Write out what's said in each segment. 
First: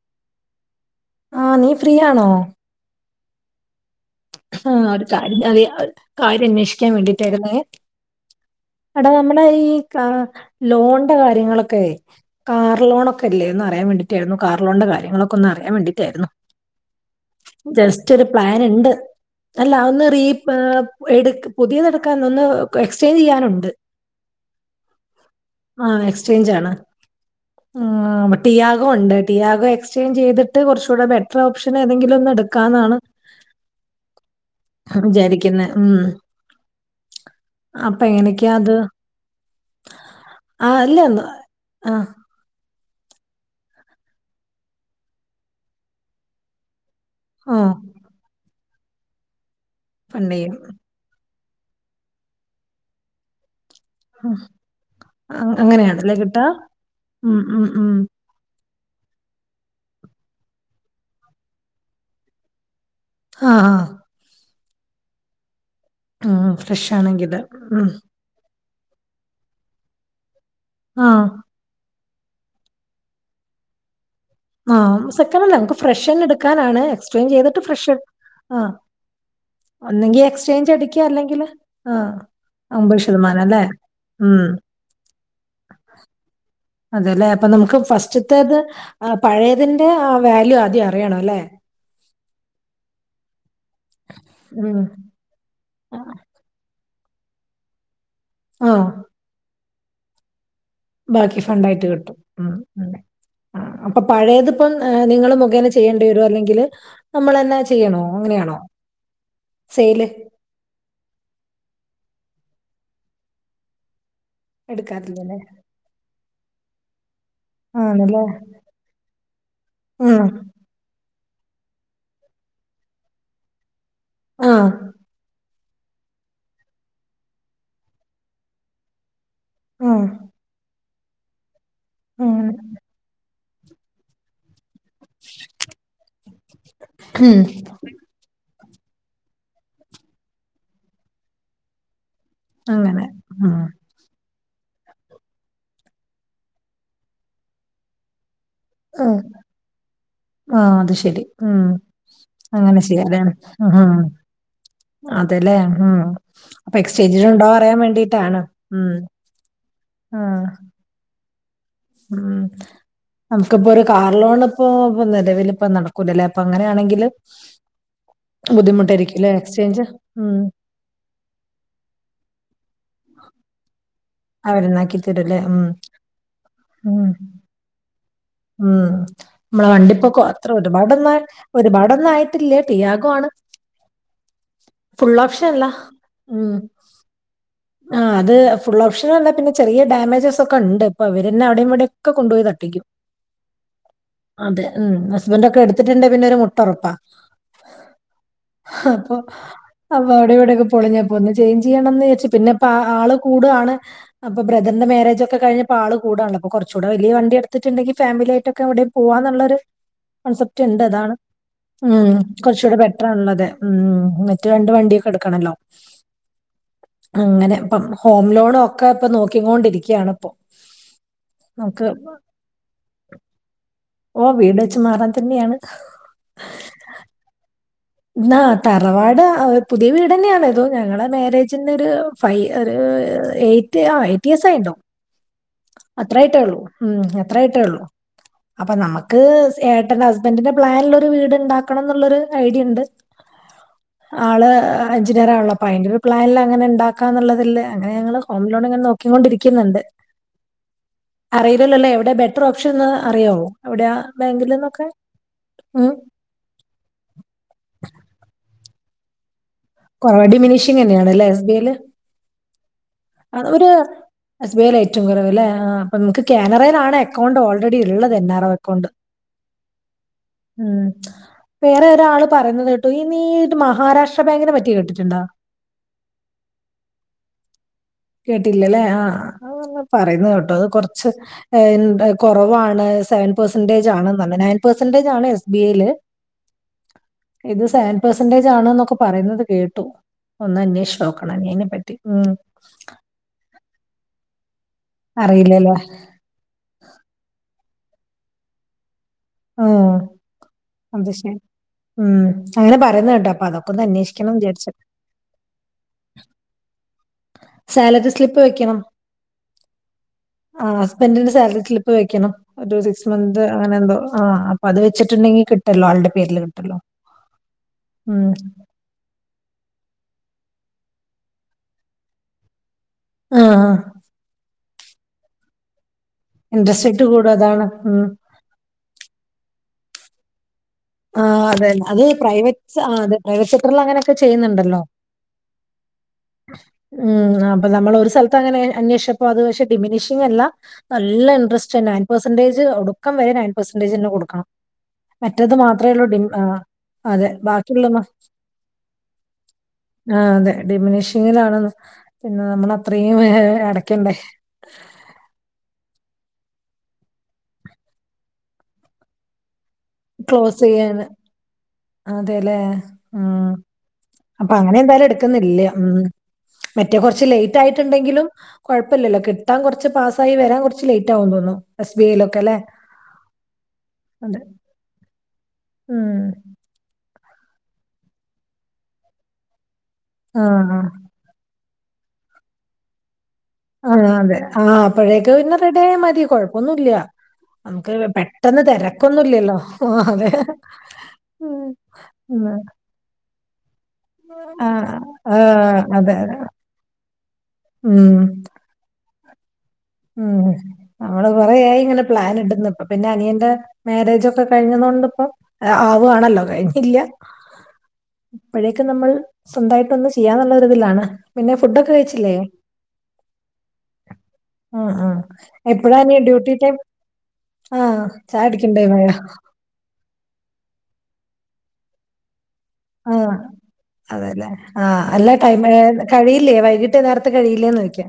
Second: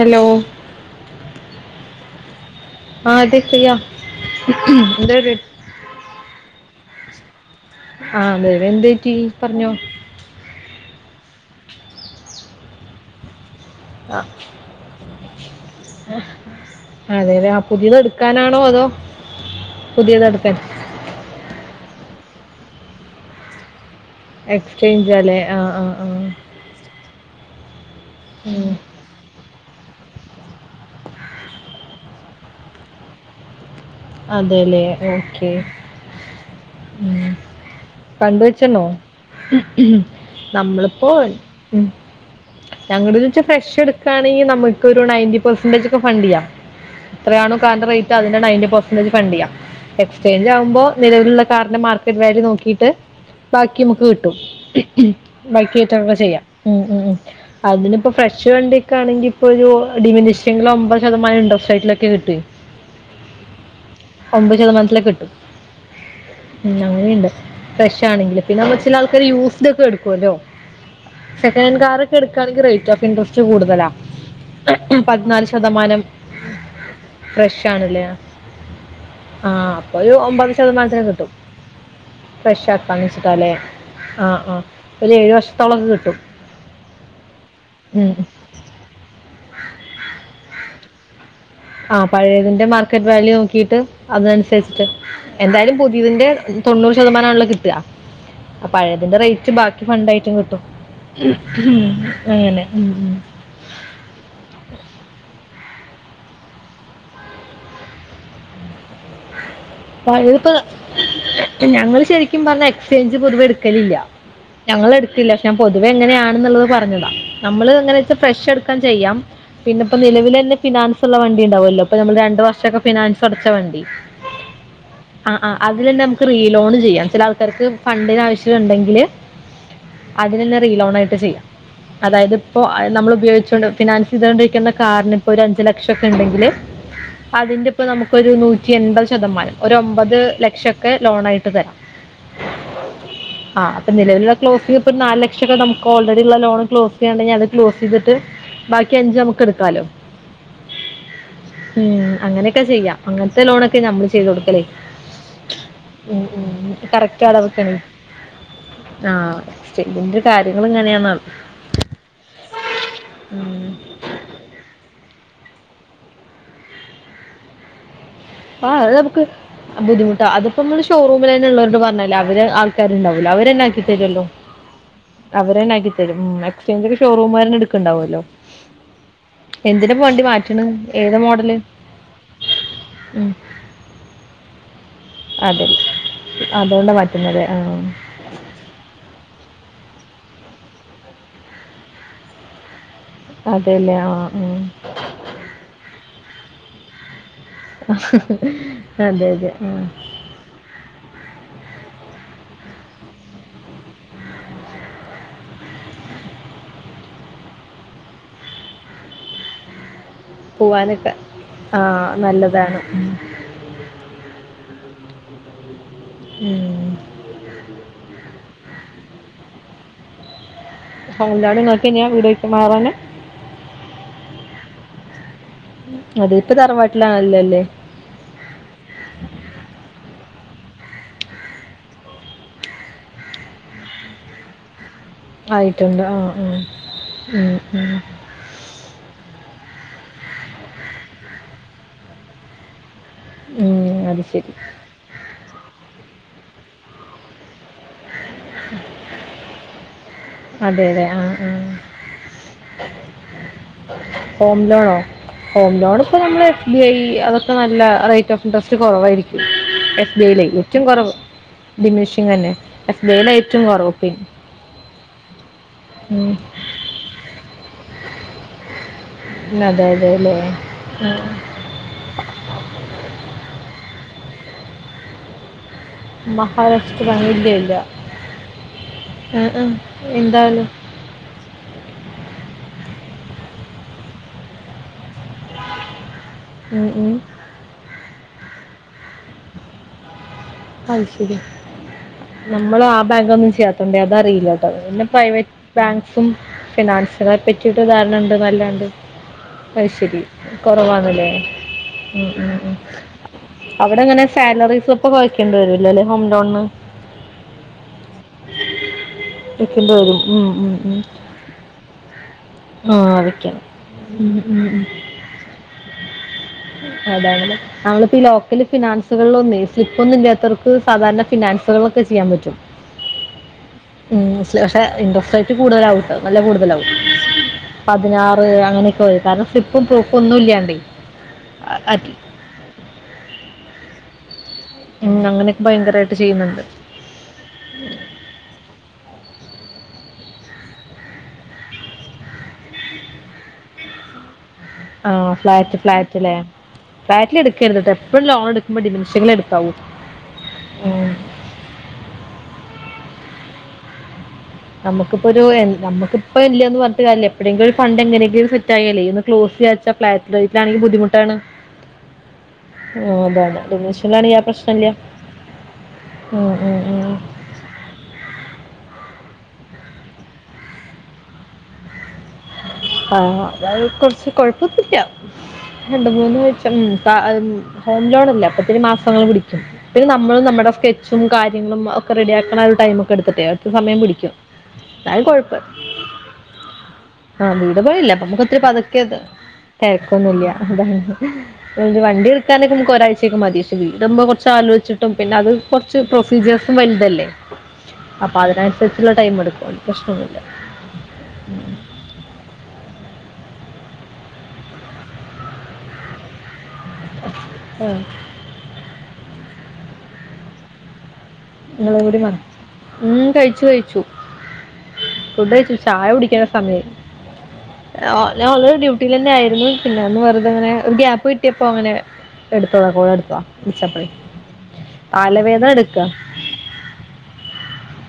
Hello ആഹ് നീ free ആണോ ആഹ് തെ ഫ്രീയ്യ ആഹ് കാര്യം ത് കാര്യം അന്വേഷിക്കാൻ വേണ്ടിട്ടായിരുന്നെ ആഹ് അതേലേ എന്തറ്റി പറഞ്ഞോ കാ ലോണിന്റെ കാര്യങ്ങളൊക്കെ കാർ ലോണൊക്കെ ല്ലേന്ന് അറിയാൻ വേണ്ടിട്ടായിരുന്നു കാറിലോൺൻ്റെ കാര്യങ്ങളൊക്കെ ഒന്ന് അറിയാൻ വേണ്ടിട്ടായിരുന്നു അതെ അതെ ആ പുതിയത് ജസ്റ്റ് ഒരു എടുക്കാനാണോ പ്ലാൻ അതോ ണ്ട് അല്ല ഒന്ന് റീ പുതിയത് പേ എടുക്കാൻ എ പുതിയത് എടുക്കാന്ന് ഒന്ന് എക്സ്ചേഞ്ച് ചെയ്യാനുണ്ട് എക്സ്ചേഞ്ച് ല്ലേ ആഹ് ആഹ് ആഹ് ഉം. ടിയാഗ ഉണ്ട് [inaudible] ടിയാക എക്സ്ചേഞ്ച് ചെയ്തിട്ട് കുറച്ചുടെ ബെറ്റർ ഓപ്ഷൻ ഏതെങ്കിലും ഒന്ന് എടുക്കാന്നാണ് അതല്ലേ ഓക്കേ വിചാരിക്കുന്നത് ഉം ഉം അപ്പൊ കണ്ട് എങ്ങനെയൊക്കെയാ അത് വെച്ചണോ ആ അല്ല നമ്മളിപ്പോ ഒന്ന് ആ [unintelligible] ഞങ്ങള്ച്ച ഫ്രഷ് എടുക്കുകയാണെങ്കിൽ നമുക്ക് ഒരു നയന്റ്റി പെർസെറേജ് ഒക്കെ ഫണ്ട് ചെയ്യാം ഓ എത്രയാണോ കാറിന്റെ റേറ്റ് അതിന്റെ നയന്റി പെർസന്റേജ് ഫണ്ട് ചെയ്യാം ഫണ്ട് ചെയ്യും എക്സ്ചേഞ്ച് ആവുമ്പോ നിലവിലുള്ള കാറിന്റെ മാർക്കറ്റ് വാല്യു നോക്കിയിട്ട് ബാക്കി നമുക്ക് കിട്ടും ആഹ് ബാക്കി അങ്ങനെയാണല്ലേ കട്ടൊക്കെ ചെയ്യാം കിട്ടാ ഉം ഉം ഉം തിനിപ്പോ ഫ്രഷ് വണ്ടിയൊക്കെ ആണെങ്കിൽപ്പൊ ഒരു ഡിമിനിഷ്യങ്ങിൽ ഒമ്പത് ശതമാനം ഇണ്ടർ് സൈറ്റിലൊക്കെ കിട്ടും ആഹ് ആഹ് ഒമ്പത് ശതമാനത്തിലൊക്കെ കിട്ടും, ഉം ഫ്രഷ് അങ്ങനെയുണ്ട് ആണെങ്കില് ഉം ഫ്രഷാണെങ്കില്. പിന്നെ വെച്ചില ആൾകാര് യൂസ്ഡ് ഒക്കെ എടുക്കല്ലോ? ആഹ് സെക്കഡ് കാറൊക്കെ എട്കാണെങ്കിൽ റേറ്റ് ഓഫ് ഇൻറസ്റ്റ് കൂടുതലാ. ആഹ്, സെക്കൻ പതിനാല് അല്ല നമുക്ക് ശതമാനം ഫ്രഷ്ന്ന എടുക്കാനാണ്, എക്സ്റ്റെച് ചെയ്തിട്ട് ഫ്രഷ ആഹ് ആഹ, അപ്പൊ ഒരു ഒന്നെങ്കി ഒമ്പത് എക്സ്ചേഞ്ച് ശതമാനത്തിന് അടിക്കുക കിട്ടും, അല്ലെങ്കില് ആഹ് ഫ്രഷ അമ്പത് ശതമാനം ആക്കാനിച്ചിട്ടാല്ലേ? അല്ലേ ആഹ് ഉം ആഹ് ഒരു ഏഴ് വർഷത്തോളം ഒക്കെ കിട്ടും. അതെല്ലേ, അപ്പൊ നമുക്ക് ഉം. ഫസ്റ്റത്തേത് പഴയതിന്റെ ആ വാല്യൂ ആദ്യം അറിയണം, അല്ലേ? ആഹ് പഴയതിന്റെ മാർക്കറ്റ് വാല്യൂ നോക്കിട്ട് ഉം അതനുസരിച്ചിട്ട്. എന്തായാലും പുതിയതിന്റെ തൊണ്ണൂറ് ശതമാനമാണല്ലോ കിട്ടുക? അഹ് ആഹ് പഴയതിന്റെ റേറ്റ് ബാക്കി ഫണ്ടായിട്ട് കിട്ടും, ബാക്കി ഫണ്ടായിട്ട് കിട്ടും ഉം അങ്ങനെ ഉം ആഹ് അപ്പൊ പഴയതിപ്പം നിങ്ങൾ മുഖേന ചെയ്യേണ്ടി വരോ, അല്ലെങ്കിൽ നമ്മൾ എന്നാ ചെയ്യണോ, അങ്ങനെയാണോ? സെയില് പഴതിപ്പോ, ഞങ്ങള് ശരിക്കും പറഞ്ഞ എക്സ്ചേഞ്ച് പൊതുവെ എടുക്കലില്ല. ഞങ്ങളടുത്തില്ല, എടുക്കാറില്ലല്ലേ പക്ഷെ ഞാൻ പൊതുവെ ഇങ്ങനെയാണെന്നുള്ളത് പറഞ്ഞതാ. നമ്മൾ അങ്ങനെച്ച ആണല്ലേ ഫ്രഷ് എടുക്കാൻ ചെയ്യാം, പിന്നെപ്പ ആഹ് നിലവിലെ തന്നെ ഫിനാൻസ് ഉള്ള വണ്ടി ഉണ്ടാവുമല്ലോ, ഇപ്പൊ നമ്മൾ രണ്ട് വർഷമൊക്കെ ഫിനാൻസ് അടച്ച വണ്ടി. ആഹ! ആഹാ ആഹാ അതിൽ തന്നെ നമുക്ക് റീ ലോൺ ചെയ്യാം, ചില ആൾക്കാർക്ക് ഫണ്ടിന്- ആവശ്യണ്ടെങ്കില്. ആഹ് അതില് തന്ന റീലോണായിട്ട് ചെയ്യാം, അതായത് അങ്ങനെ ഇപ്പോ നമ്മൾ ഉപയോഗിച്ചൊണ്ട് ഫിനാൻ- ചെയ്തണ്ടിരിക്കുന്ന കാരണം ഇപ്പോ, ഒരു അഞ്ചു ലക്ഷം ഒക്കെ ഉണ്ടെങ്കില്, ഉം അതിന്റെപ്പോ നമുക്ക് നൂറ്റി എൺപത്- ശതമാനം, ഒരു ഒമ്പത് ലക്ഷക്കെ ലോണായിട്ട് തരാം. അങ്ങനെ, ആഹാ! ആഹ് അപ്പൊ നിലവിലുള്ള ക്ലോസി ഇപ്പ നാല് ലക്ഷക്കെ നമുക്ക് ഓൾറെഡി ഉള്ള- ലോൺ ക്ലോസ് ചെയ്യണ്ട് അത് ക്ലോസ് ചെയ്തിട്ട്. ബാക്കി അഞ്ച് ആഹ് നമുക്ക്- എടുക്കാലോ? ആഹ് അത് ശരി ഉം, അങ്ങനെയൊക്കെ അങ്ങനെ ചെയ്യാം, ചെയ്യാല്ലേ അങ്ങനത്തെ ലോണൊക്കെ ഉം നമ്മള് ചെയ്ത കൊടുക്കല്. ഉം ഉം, അപ്പൊ കറക്റ്റ് എക്സ്ചേഞ്ചിന് ഉണ്ടോ അളവെക്കെണോ? അറിയാൻ വേണ്ടിട്ടാണ് ഉം ആഹ! ഇതിന്റെ ആഹ് കാര്യങ്ങൾ- ഇങ്ങനെയാന്നാണ്. ഉം! നമുക്കിപ്പോര് ഒരു കാർ ലോണ് ഇപ്പോ നിലവിലിപ്പ നടക്കൂലല്ലേ? അപ്പോ അങ്ങനെയാണെങ്കില്- [inaudible] ആഹാ അത് നമക്ക് ബുദ്ധിമുട്ടായിരിക്കുംല്ലേ എക്സ്ചേഞ്ച് ബുദ്ധിമുട്ടാ, ഉം അതിപ്പ നമ്മള്- ഷോറൂമിൽ തന്നെള്ളോരോട് പറഞ്ഞില്ലേ, അവര് ആൾക്കാരുണ്ടാവല്ലോ, അവര ന്നാക്കിത്തരല്ലോ. അവരുന്നാക്കി തരുംല്ലേ ഉം അവരന്നെ ആക്കിത്തരും. ഉം എക്സ്ചേഞ്ച് ഉം ഷോറൂമാരെന്നെ- എടുക്കണ്ടാവുമല്ലോ. ഉം, നമ്മളെ എന്തിനാ ഇപ്പൊ വണ്ടിപ്പോ വണ്ടി അത്ര മാറ്റണ് ഏതാ ഒരുപാടന്നായി, മോഡല് ഒരുപാടന്നായി- പില്ലേ പിയാകോണ്. ഉം അതെ, അതുകൊണ്ട് മാറ്റുന്നത്. ആഹാ! ആ അത് ഫുൾ ഓപ്ഷൻ അല്ല, പിന്നെ ഡാമേജസ് ഒക്കെ ഉണ്ട്, ഇപ്പ അവരന്നെ അവിടെയും- ഇവിടെയൊക്കെ കൊണ്ടുപോയി- തട്ടിക്കും. അതെല്ലേ ആ അതെ, ഉം ഉം, ഹസ്ബൻറ് ഒക്കെ- എടുത്തിട്ടുണ്ടേ പിന്നെ ഒരു മുട്ടറപ്പാ. അപ്പോ, അതെ അതെ ആ ആഹാ അവിടെവിടെക്ക- പൊളിഞ്ഞപ്പോന്ന്, ചേഞ്ച്- ചെയ്യണന്ന് വിചാരിച്ച്, പിന്നെപ്പ ആള് കൂടാണ്. അപ്പ ബ്രദറിന്റെ മാരേജക്കെ കഴിഞ്ഞപ്പോ ആള് കൂടണ്, അപ്പോ കുറച്ചൂടെ വലിയ വണ്ടി എടുത്തിട്ടുണ്ടെങ്കിൽ ഫാമിലി- ആയിട്ടക്കെ അവിടെ- പോവാന്നുള്ളരു കോൺസെപ്റ്റ്- ഉണ്ട്, പോവാനൊക്കെ അതാണ് ആ ഉം, നല്ലതാണ് കുറച്ചുകൂടെ- ബെറ്ററാണുള്ളത്. ഉം, മിറ്റത്തു രണ്ട് വണ്ടിയൊക്കെ- എടുക്കണല്ലോ? ഉം! അങ്ങനെ ഇപ്പം, ഹോം ലോണ ഒക്കെ ഇപ്പ, നോക്കൊണ്ടിരിക്കയാണ് ഇപ്പോ. ഹോം ലോണ് ങ്ങക്ക് ന്തിനാ വീട് വെച്ച് മാറാന? ഓ, വീട് വച്ച് മാറാൻ തന്നെയാണ്. അതെ, ഇപ്പ തറവാട്ടിലാണല്ലോല്ലേ? എന്നാ തറവാട് പുതിയ വീട് തന്നേണ്, ഞങ്ങളെ മാരേജിന്റെ ഒരു, ഫൈ ഒരു എയ്റ്റ് ആ എയ്റ്റ് ഇയർസ് ആയിണ്ടാവും. ആയിട്ടുണ്ട്. ആ, അത്രായിട്ടേ ആ. ഒള്ളൂ ഉം അത്രായിട്ടേ ഒള്ളു. അപ്പ നന്മക്ക് ഏട്ടന്റെ ഹസ്ബൻറിന്റെ പ്ലാനുള്ളൊരു- വീട്ണ്ടാക്കണം ന്നുള്ളൊരു ഐഡിയണ്ട് ഉം. അത് ആള് ശരി. എൻജിനീയറാണല്ലോ അപ്പോ അയിന്റെ ഒരു പ്ലാനില് അങ്ങനെ ഉണ്ടാക്കാന്നുള്ളതില്. അങ്ങനെ ഞങ്ങള് ഹോം ലോൺ ഇങ്ങനെ, നോക്കികൊണ്ടിരിക്കുന്നുണ്ട്. അതെ, അതെ. ആ, ആ. അറിയില്ലല്ലല്ലേ എവിടെ ബെറ്റർ ഓപ്ഷൻന്ന് അറിയാവോ? എവിടെയ ഹോം ബാങ്കിൽന്നൊക്കെ? ലോണോ? ഹോം ലോൺ ഇപ്പ, നമ്മള് എസ്. ബി. ഐ, അതൊക്കെ നല്ല റേറ്റ് ഓഫ്- ഇൻടറസ്റ്റ് കുറവായിരിക്കും. എസ്. ബി കുറവാ ഐയിലേ ഡിമിനിഷിങ് ഇക്കും തന്നെയാണ് കൊറവ് ഡിമിഷിങന്നെ. ആഹാ ഒരു എസ് ബി ഐ ലാ ഏറ്റവും കുറവ് ലേ, ആഹാ അപ്പോ നമുക്ക് ഉം. കാനറയിലാണ്. അക്കൗണ്ട് ഓൾറെഡി ള്ളത് എൻ. ആർ. O account. അതെല്ലേ, ഉം. ആഹാ! വേറെ ഒരാള് പറയുന്നത് കേട്ടു ഈ, നീ ഇത് മഹാരാഷ്ട്ര ബാങ്കിനെ പറ്റി കേട്ടിട്ടുണ്ടോ. മഹാരാഷ്ട്ര ബാങ്ക് ഇല്ല. കേട്ടില്ലല്ലേ ആഅത് ആ, ആ. വന്ന് പറയുന്നത് കേട്ടു അത് എന്തായാലും കൊറ- ച്ച് എന്താ കുറവാണ് സെവൻ പെർസെന്റേജാണ്, നയൻ പെർസെന്റേജാണ്, എസ്- ബി. യില് ഉം, ഉം. ഇത് സെവൻ പെർസെന്റേജാണ് എന്നൊക്കെ- പറയുന്നത് കേട്ടു. ഒന്നന്വേഷിച്ച് അത് നോക്കണം ശരി. ഇനി അതിനെ പറ്റി ഉം.. ! നമ്മൾ ആ ഹാ ബാങ്കൊന്നും ചെയ്യാത്തോണ്ട അത അറിയില്ലട്ടോ, പിന്നെ പ്രൈവറ്റ് അറിയില്ലല്ലേ ബാങ്ക്- ക്കും ഫിനാൻസിനെ പറ്റിട്ട് ധാരണ ഉണ്ട് ന്നല്ലാണ്ട് ഉം അയ്ശെരി അത് കുറവാണ്ലേ ശരി ഉം ഉം ഉം അങ്ങനെ പറയുന്നത് കേട്ടോ അപ്പൊ അതൊക്കെ ഒന്ന് അവടെങ്ങനെ അന്വേഷിക്കണം വിചാരിച്ചു സാലറീസും ഇപ്പ വയ്ക്കേണ്ടി വരൂല്ലല്ലേ ഹോം ലോൺന് സാലറി സ്ലിപ്പ് വെക്കണം വെക്കേണ്ടി വരും ഉം ഉം ആഹ് ഉം. ഹസ്ബൻഡിന്റെ സാലറി സ്ലി പ്പ് വെക്കണം ഒരു ആ സിക്സ് മന്ത് വെക്കണം അങ്ങനെ എന്തോ ആ അപ്പോ അത് വെച്ചിട്ടുണ്ടെങ്കി കിട്ടല്ലോ ആൾടെ പേരില് കി അതാണ് ല്ലെ നമ്മളിപ്പോ ഈ ലോക്കല് ഫിനാൻസ് ത്ത്കള്ലൊന്നേ സ്ലിപ്പ് ഒന്നും ഇല്ലാത്തോർക്ക് സാധാരണ ഫിനാൻസുകളോക്കെ ചെയ്യാൻ പറ്റും ആഹ് ആഹ് ല്ല പഷേ ഇൻറസ്റ്റ്റേറ്റ് കൂടുതലാവും ട്ടോ നല്ല ഇൻട്രസ്റ്റ് കൂടുതലാവും റേറ്റ് കൂടും അതാണ് ഉം. പതിന [unintelligible] അങ്ങനെക്കെ വേരും കാരണം സ്ലിപ്പും പ്രൂഫും ഒന്നും ഇല്ല്യാണ്ടേ ആഹ് അതെന്നെ അത് പ്രൈവറ്റ് ആഹ് അതെ പ്രൈവറ്റ് സെക്റ്ററിലങ്ങനെ അങ്ങനൊക്കെ ചെയ്യുന്നുണ്ടല്ലോ ഉം അങ്ങനൊക്കെ ബയങ്കരായിട്ട് ചെയ്യുന്നോണ്ട് ഉം അപ്പ നമ്മളൊരു സ്ഥലത്ത് അങ്ങനെ അന്വേഷ്ച്ചപ്പോ അത് പഷേ ഡിമിനിഷിങ് അല്ല നല്ല ഇൻട്രസ്റ്റ് തന്നെ നയൻ പെസെന്റേജ് ഒടുക്കം വരെ നയൻ പെസെന്റേജ് ന്നെ കൊടുക്കണം ആഹ് മറ്റേത് ഫ്ലാറ്റ് മാത്രമേ ഉള്ളൂ ഡിം- ഫ്ലാറ്റ്ല്ലെ ആ, അതെ ഫ്ലാറ്റില് എടുക്കരുത് ബാക്കിയുള്ള ട്ടോ എപ്പഴും ലോൺ എടുക്കുമ്പോ ഡിമിനിഷിങ്ങിലെ എടുക്കാവൂ ആഹ് അതെ ഉം ഡിമിനിഷിങ്ങിലാണ് പിന്നെ നമ്മൾ അത്രയും ഏഹ് അടക്കണ്ടേ നമുക്കിപ്പോരു എ നമുക്കിപ്പ ഇല്ലന്ന് പറഞ്ഞിട്ട് കാര്യംല്ല എപ്പോഴെങ്കിലും ഒരു ഫണ്ട് എങ്ങനെങ്കിലും സെറ്റായാലേ ഒ ക്ലോസ് ചെയ്യാച്ചാ ഫ്ലാറ്റ് ക്ലോസ് റേറ്റിലാണെങ്കി ചെയ്യാൻ ബുദ്ധിമുട്ടാണ് അതെല്ലേ ഉം അതാണ് ഡിമിനിഷനിലാണെങ്കിൽ ആ അപ്പോ അങ്ങനെ പ്രശ്നമില്ല എന്തായാലും എടുക്കുന്നില്ല ഉം ഉം ഉം മറ്റേ കൊ ഉം റച്ച് ലേറ്റ് ആയിട്ട്ണ്ടെങ്കിലും കൊഴപ്പല്ലല്ലോ കിട്ടാൻ കൊറച്ച് പാസ്സായി വരാൻ കൊറച്ച് ലേറ്റ് ആവും തോന്ന്ണു എസ് ബി ഐ ലോക്കല്ലേ ആഹ് അതായെ കൊറച്ച് കൊഴ പ്പോത്തുല്ല്യ രണ്ട് ഉം മൂന്ന് വെച്ചം ഫ ഉം ഹോം ലോൺല്ല അപ്പത്തെന് മാസങ്ങൾ പിടി ക്കും പിന്നെ നമ്മള് ആ നമ്മടെ സ്കെച്ചും കാര്യങ്ങളും ഒക്കെ റെഡിയാക്കണ ഒരു ടൈമൊക്കെ എടുത്തിട്ടേ അതൊക്കെ സമയം ആഹ് പിടിക്കും അതെ ആ അപ്പോഴേക്കെ പിന്നെ റെഡിയായ മതി കൊഴപ്പൊന്നുല്ല്യ ആഹ് വീട് പണില്ലേ അപ്പോ നമ്മക്ക് ഒത്തിരി പതുക്കെ ത തിരക്കൊന്നുമില്ലല്ലോ ആ, അതെ തെരക്കൊന്നുംല്ല അതാണ് ഉം, ഒരു വണ്ടി ഉം. എടുക്കാനൊക്കെ നമ്മുക്ക് ഒരാഴ്ച്ചേക്കെ മതി വീടമ്പോ കൊറച്ച് ആ ആലോച്ചിട്ടും പിന്നെ ആ അത് കൊറച്ച് അതെ അതെ പ്രൊസീജിയേസും വൽതല്ലേ ഉം അപ്പ അതിനനുസരിച്ചുള്ള ടൈം എടുക്കും പ്രശ്നമൊന്നുമില്ല ഉം നമ്മള് കൊറേയായി ഇങ്ങനെ പ്ലാൻ ഇടുന്നു ഇപ്പ പിന്നെ അനിയന്റെ മാരേജൊക്കെ കഴിഞ്ഞതൊണ്ട്പ്പൊ ആവ്വാണല്ലോ കഴിഞ്ഞില്ല ആഹ് ഇപ്പഴേക്ക് നമ്മൾ സ്വന്തായിട്ടൊന്ന് ചെയ്യാന്നുള്ളരിതിലാണ്. നിങ്ങള് കൂടിമാ ഉം കഴിച്ചു കഴിച്ചു ഉം ഉം ഫുഡ് കഴിച്ചു എപ്പഴാ ചായ നീ കുടിക്കണ ഡ്യൂട്ടി ടൈം സമയായ് ആഹ് ചായ ഞാ ഓൾറെഡി കുടിക്കണ്ടേ മഴ ഡ്യൂട്ടിലന്നെ ആയിരുന്നു പിന്നെ ഒന്ന് വെറുതെ അങ്ങനെ ഒരു ഗ്യാപ്പ് കിട്ടിയപ്പോ അങ്ങനെ എടുത്തതാ കോൾ ആഹ് എടുത്തതാ വിളിച്ചപ്പോഴേ അതെല്ലേ ആഹ് അല്ല ടൈമ് തലവേദന എടുക്കുക കഴി ഇല്ലേ വൈകിട്ട് നേരത്തെ കഴില്ലേന്ന് ചോയ്ക്ക്യാ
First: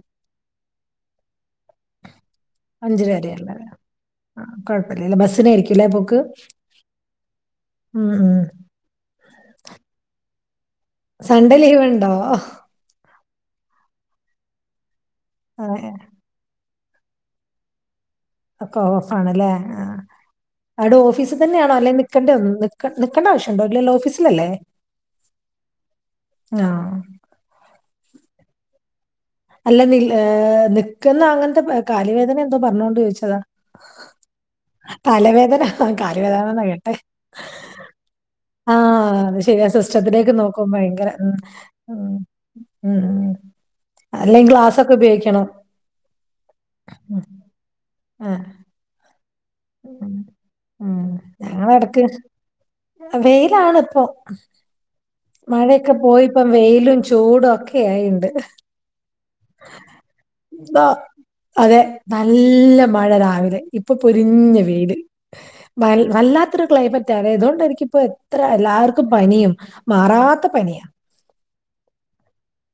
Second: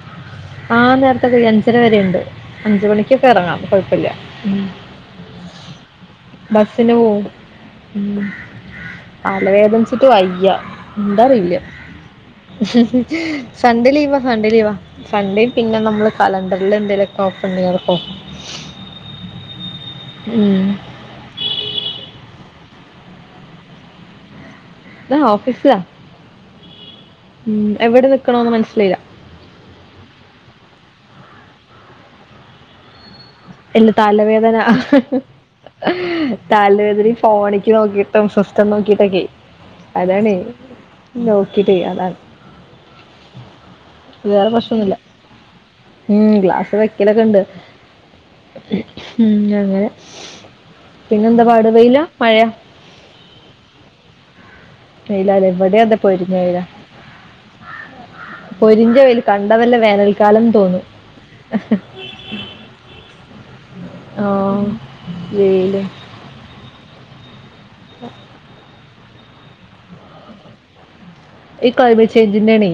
ആഹ് നേരത്തെകയ്യും അഞ്ചര വരെണ്ട് അഞ്ച് അഞ്ചര മണിക്കൊക്കെ വരെയല്ലേ എറങ്ങാം കൊഴപ്പില്ല ഉം [unintelligible] ബസ്സിനായിരിക്കുംല്ലേ പോക്ക് ബസിന് പോവും ഉം തലവേദനിച്ചിട്ട് വയ്യാ എന്താറില്ല. സൺഡേ ലീവ് ഉണ്ടോ സൺഡേ ലീവാ സൺഡേ ലീവാ സൺഡേ പിന്നെ ആഹ് നമ്മള് കലണ്ടർല് എന്തെങ്കിലൊക്കെ ഓഫോണ്ടേ അതൊക്കെ ഓഫാ ഒക്കോ ഓഫാണല്ലേ ഉം ആടെ ഓഫീസി തന്നെയണോ അല്ലെ നിക്കണ്ടെ നിക്കേണ്ട ആവശ്യംണ്ടോ ഇല്ലല്ലോ ഓഫീസിലല്ലേ? ഞാ ഓഫീസ്ല ആഹ് ഉം എവിടെ നിക്കണോന്ന് മനസ്സിലായില്ല അല്ല നിൽ നിക്കുന്ന അങ്ങൻത്തെ കാല് വേദന എന്തോ പറഞ്ഞോണ്ട് ചോദിച്ചതാ. എല്ല തലവേദന തലവേദന ആ, തലവേദന ഫോണിക്ക് നോക്കി ആഹ് അത് ശരിയാ സിസ്റ്റത്തിന്റെക്ക് അതാണേ നോക്കുമ്പോ ഭയങ്കര ഉം നോക്കിട്ടേ ഉം അതാണ് ഉം ഉം വേറെ അല്ലെങ്കിൽ ഗ്ലാസ് ഒക്കെ പ്രശ്നൊന്നുല്ല ഉപയോഗിക്കണം ഉം ഗ്ലാസ് വെക്കലൊക്കെണ്ട് ഏഹ് ഉം അങ്ങനെ ഉം. പിന്നെ എന്താ പാട് വെയില മഴയാ വെയിലാണ്പ്പൊ വെയിലല്ലെ വിടെ അതെ പൊരിഞ്ഞ വെയ്ല വെയിലും ചൂടും ഒക്കെ ആയിണ്ട് പൊരിഞ്ഞ വേയ്ൽ കണ്ടവല്ല വേനൽക്കാലം തോന്നും ഇതാ, അതെ നല്ല മഴ രാവിലെ ഇപ്പൊ ആ പൊരിഞ്ഞ വെയില് വെയില് മാ വല്ലാത്തൊരു ക്ലൈമറ്റാലെ ഇതുകൊണ്ടെനിക്ക്പ്പോ എത്ര എല്ലാർക്കും പനിയും മാറാത്ത പനിയാ ഈ ക്ലൈമെറ്റ് ചേഞ്ചിൻഡാണെ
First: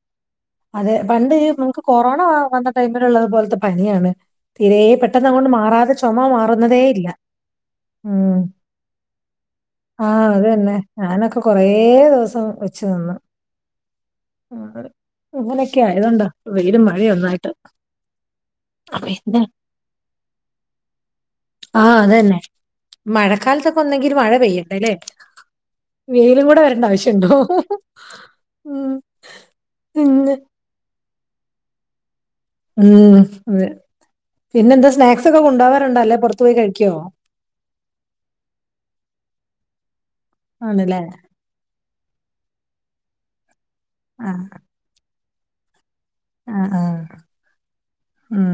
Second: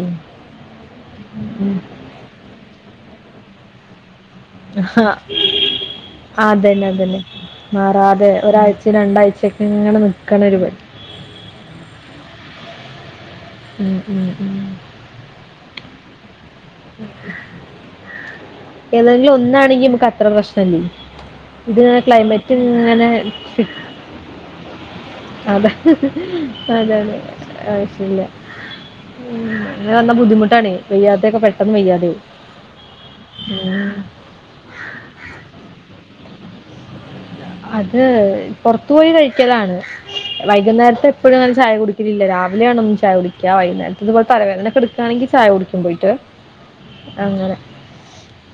അതെ പണ്ട് ഈ നമുക്ക് കൊറോണ വന്ന ടൈമിലുള്ളത് പോലത്തെ പനിയാണ് തിരെ പെട്ടെന്ന് അങ്ങൊണ്ട് മാറാതെ ചുമ അതന്നെ മാറുന്നതേല്ല അതന്നെ മാറാതെ ഒരാഴ്ച രണ്ടാഴ്ചൊക്കെ ആ അത് ഇങ്ങെനനിക്കാനൊരു മ തന്നെ. ഞാനൊക്കെ കൊറേ ദിവസം വെച്ചു നിന്നു ഉം ഉം ഉം അങ്ങനൊക്കെ ആയതൊണ്ട വെയിലും മഴയൊന്നായിട്ട് ഏതെങ്കിലും ഒന്നാണെങ്കി നമുക്ക് അത്ര പ്രശ്നംല്ലേ ഇത് ആ അത് തന്നെ. ക്ലൈമറ്റ് ഇങ്ങനെ മഴക്കാലത്തൊക്കെ ഒന്നെങ്കിൽ ഒരു മഴ പെയ്യട്ടെ ലെ അതെ വെയിലും കൂടെ വരേണ്ട അതാണ് ആവശ്യുണ്ടോ ആവശ്യമില്ല ഉം ഉം അങ്ങന വന്നാ പിന്നെ ബുദ്ധിമുട്ടാണെ വയ്യാത്തൊക്കെ പെട്ടെന്ന് വെയ്യാതാവും. ഉം അതെ പിന്നെന്താ സ്നാക്സ് ഒക്കെ കൊണ്ടാവാറുണ്ടോ അല്ലെ പുറത്തു പോയി കഴിക്കോ അത് പുറത്തു പോയി കഴിക്കലാണ് ആണല്ലേ വൈകുന്നേരത്തെ എപ്പഴും അങ്ങനെ ചായ കുടിക്ക ലില്ല രാവിലെയാണ്‌ ഒന്ന്‌ ചായ കുടിക്ക വൈകുന്നേരത്ത്ക്ക് ആ തലവേദനക്ക എടുക്കാണെങ്കിൽ ചായ കുടിക്കും പോയിട്ട് ആഹ് ആഹ് അങ്ങനെ ഉം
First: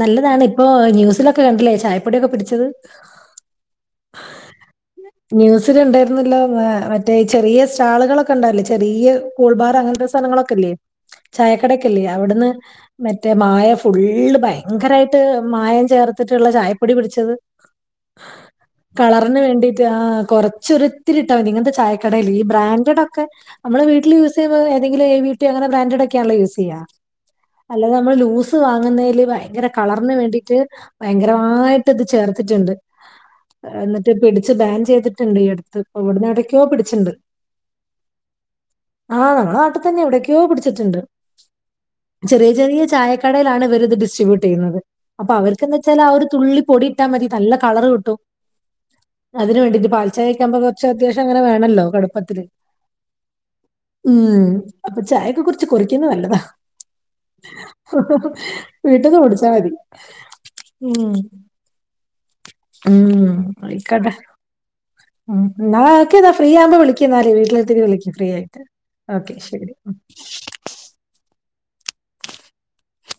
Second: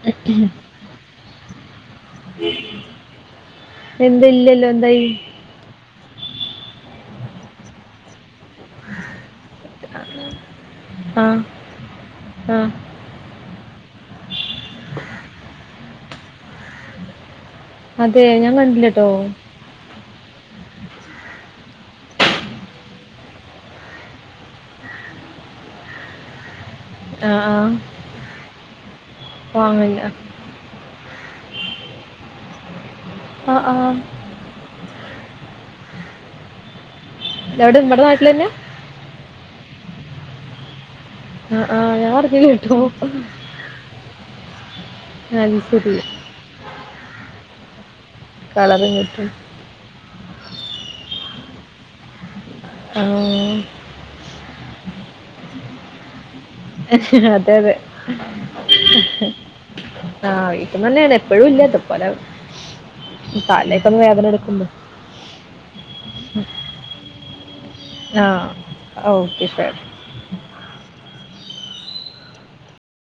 നല്ലതാണ് ഇപ്പോ ന്യൂസിലൊക്കെ ഒക്കെ കണ്ടില്ലേ ചായപ്പൊടിയൊക്കെ പിടിച്ചത് എന്താ ഇല്ലല്ലോ എന്തായി ന്യൂസിൽ ഉണ്ടായിരുന്നല്ലോ മറ്റേ ചെറിയ സ്റ്റാളുകളൊക്കെ ഉണ്ടായില്ലേ ചെറിയ കൂൾബാർ അങ്ങനത്തെ സ്ഥലങ്ങളൊക്കെല്ലേ ആ ചായക്കടയൊക്കെ ഇല്ലേ അവിടുന്ന് ആ മറ്റേ മായ ഫുള്ള് ഭയങ്കരായിട്ട് മായം ചേർത്തിട്ടുള്ള ചായപ്പൊടി പിടിച്ചത് അതെ ഞാൻ കണ്ടില്ല കേട്ടോ കളറിന് വേണ്ടീട്ട് ആഹ് കൊറ ച്ച് ഒരു ഇത്തിരി ഇട്ടാവതി ഇങ്ങനത്തെ ചായക്കടേൽ ഈ ബ്രാൻഡഡ് ഒക്കെ നമ്മള് വീട്ടില് യൂസ് ചെയുമ്പോ ഏതെങ്കിലും എവിട്ടിയോ അങ്ങന ബ്രാൻഡാടൊ ക്കെയാണല്ലോ യൂസ് ചെയ ആ ആ അല്ല നമ്മള് ലൂസ് വാങ്ങുന്നേൽ ഭയങ്കര വാങ്ങില്ല കളറിന് വേണ്ടിട്ട് ഭയങ്കരമായിട്ട് ഇത് ചേർത്തിട്ടുണ്ട് ആ ആ എന്നിട്ട് പിടി ച്ച് ബാൻ ചെയ്തിട്ടുണ്ട് ഈ അടുത്ത് ഇപ്പൊവിടുന്ന് എവിടെക്കെയോ പിടിച്ചണ്ട് എവിടെ നമ്മടെ നാട്ടിൽ തന്നെയാ ആഹ് നങ്ങള നാട്ടിൽ തന്നെ എവിടേക്കെയോ പിടിച്ചിട്ടുണ്ട് ആ ആ ഞാൻ അറിഞ്ഞില്ല ചെറിയ കേട്ടോ ചെറിയ ചായക്കടയിലാണ് ഇവരിത് ഡിസ്ട്രിബ്യൂട്ട് ചെയ്യുന്നത് അപ്പൊ അത് അവർകെന്ന് ശരി വെച്ചാൽ ആഹ് ഒരു തുള്ളി പൊടി ഇട്ടാ മതി നല്ല കളറ് കിട്ടും കളറും കിട്ടും അതിന് വേണ്ടിട്ട് പാൽചായൊക്കെ ആവുമ്പോ കൊറച്ച് അത്യാശം അങ്ങനെ വേണല്ലോ കടുപ്പത്തില് ആഹ് ഉം അപ്പൊ ചായൊക്കെ കൊറച്ച് കൊറക്കുന്ന നല്ലതാ അതെതെ വീട്ടിന്ന് പൊടിച്ചാ മതി. ആഹ് വീട്ടുമെ ഉം തന്നെയാണ് എപ്പഴും ഇല്ലതും ലെ ഉം താലേക്കൊന്ന് ആയിക്കോട്ടെ. വേദന എടുക്കുമ്പോ ഉം എന്നാ ഓക്കെ എന്നാ ഫ്രീ ആവുമ്പോ വിളിക്ക് എന്നാല് വീട്ടിലെത്തിട്ട് വിളിക്ക് ആ ഫ്രീ ആയിട്ട് ഓക്കെ ശരി ഉം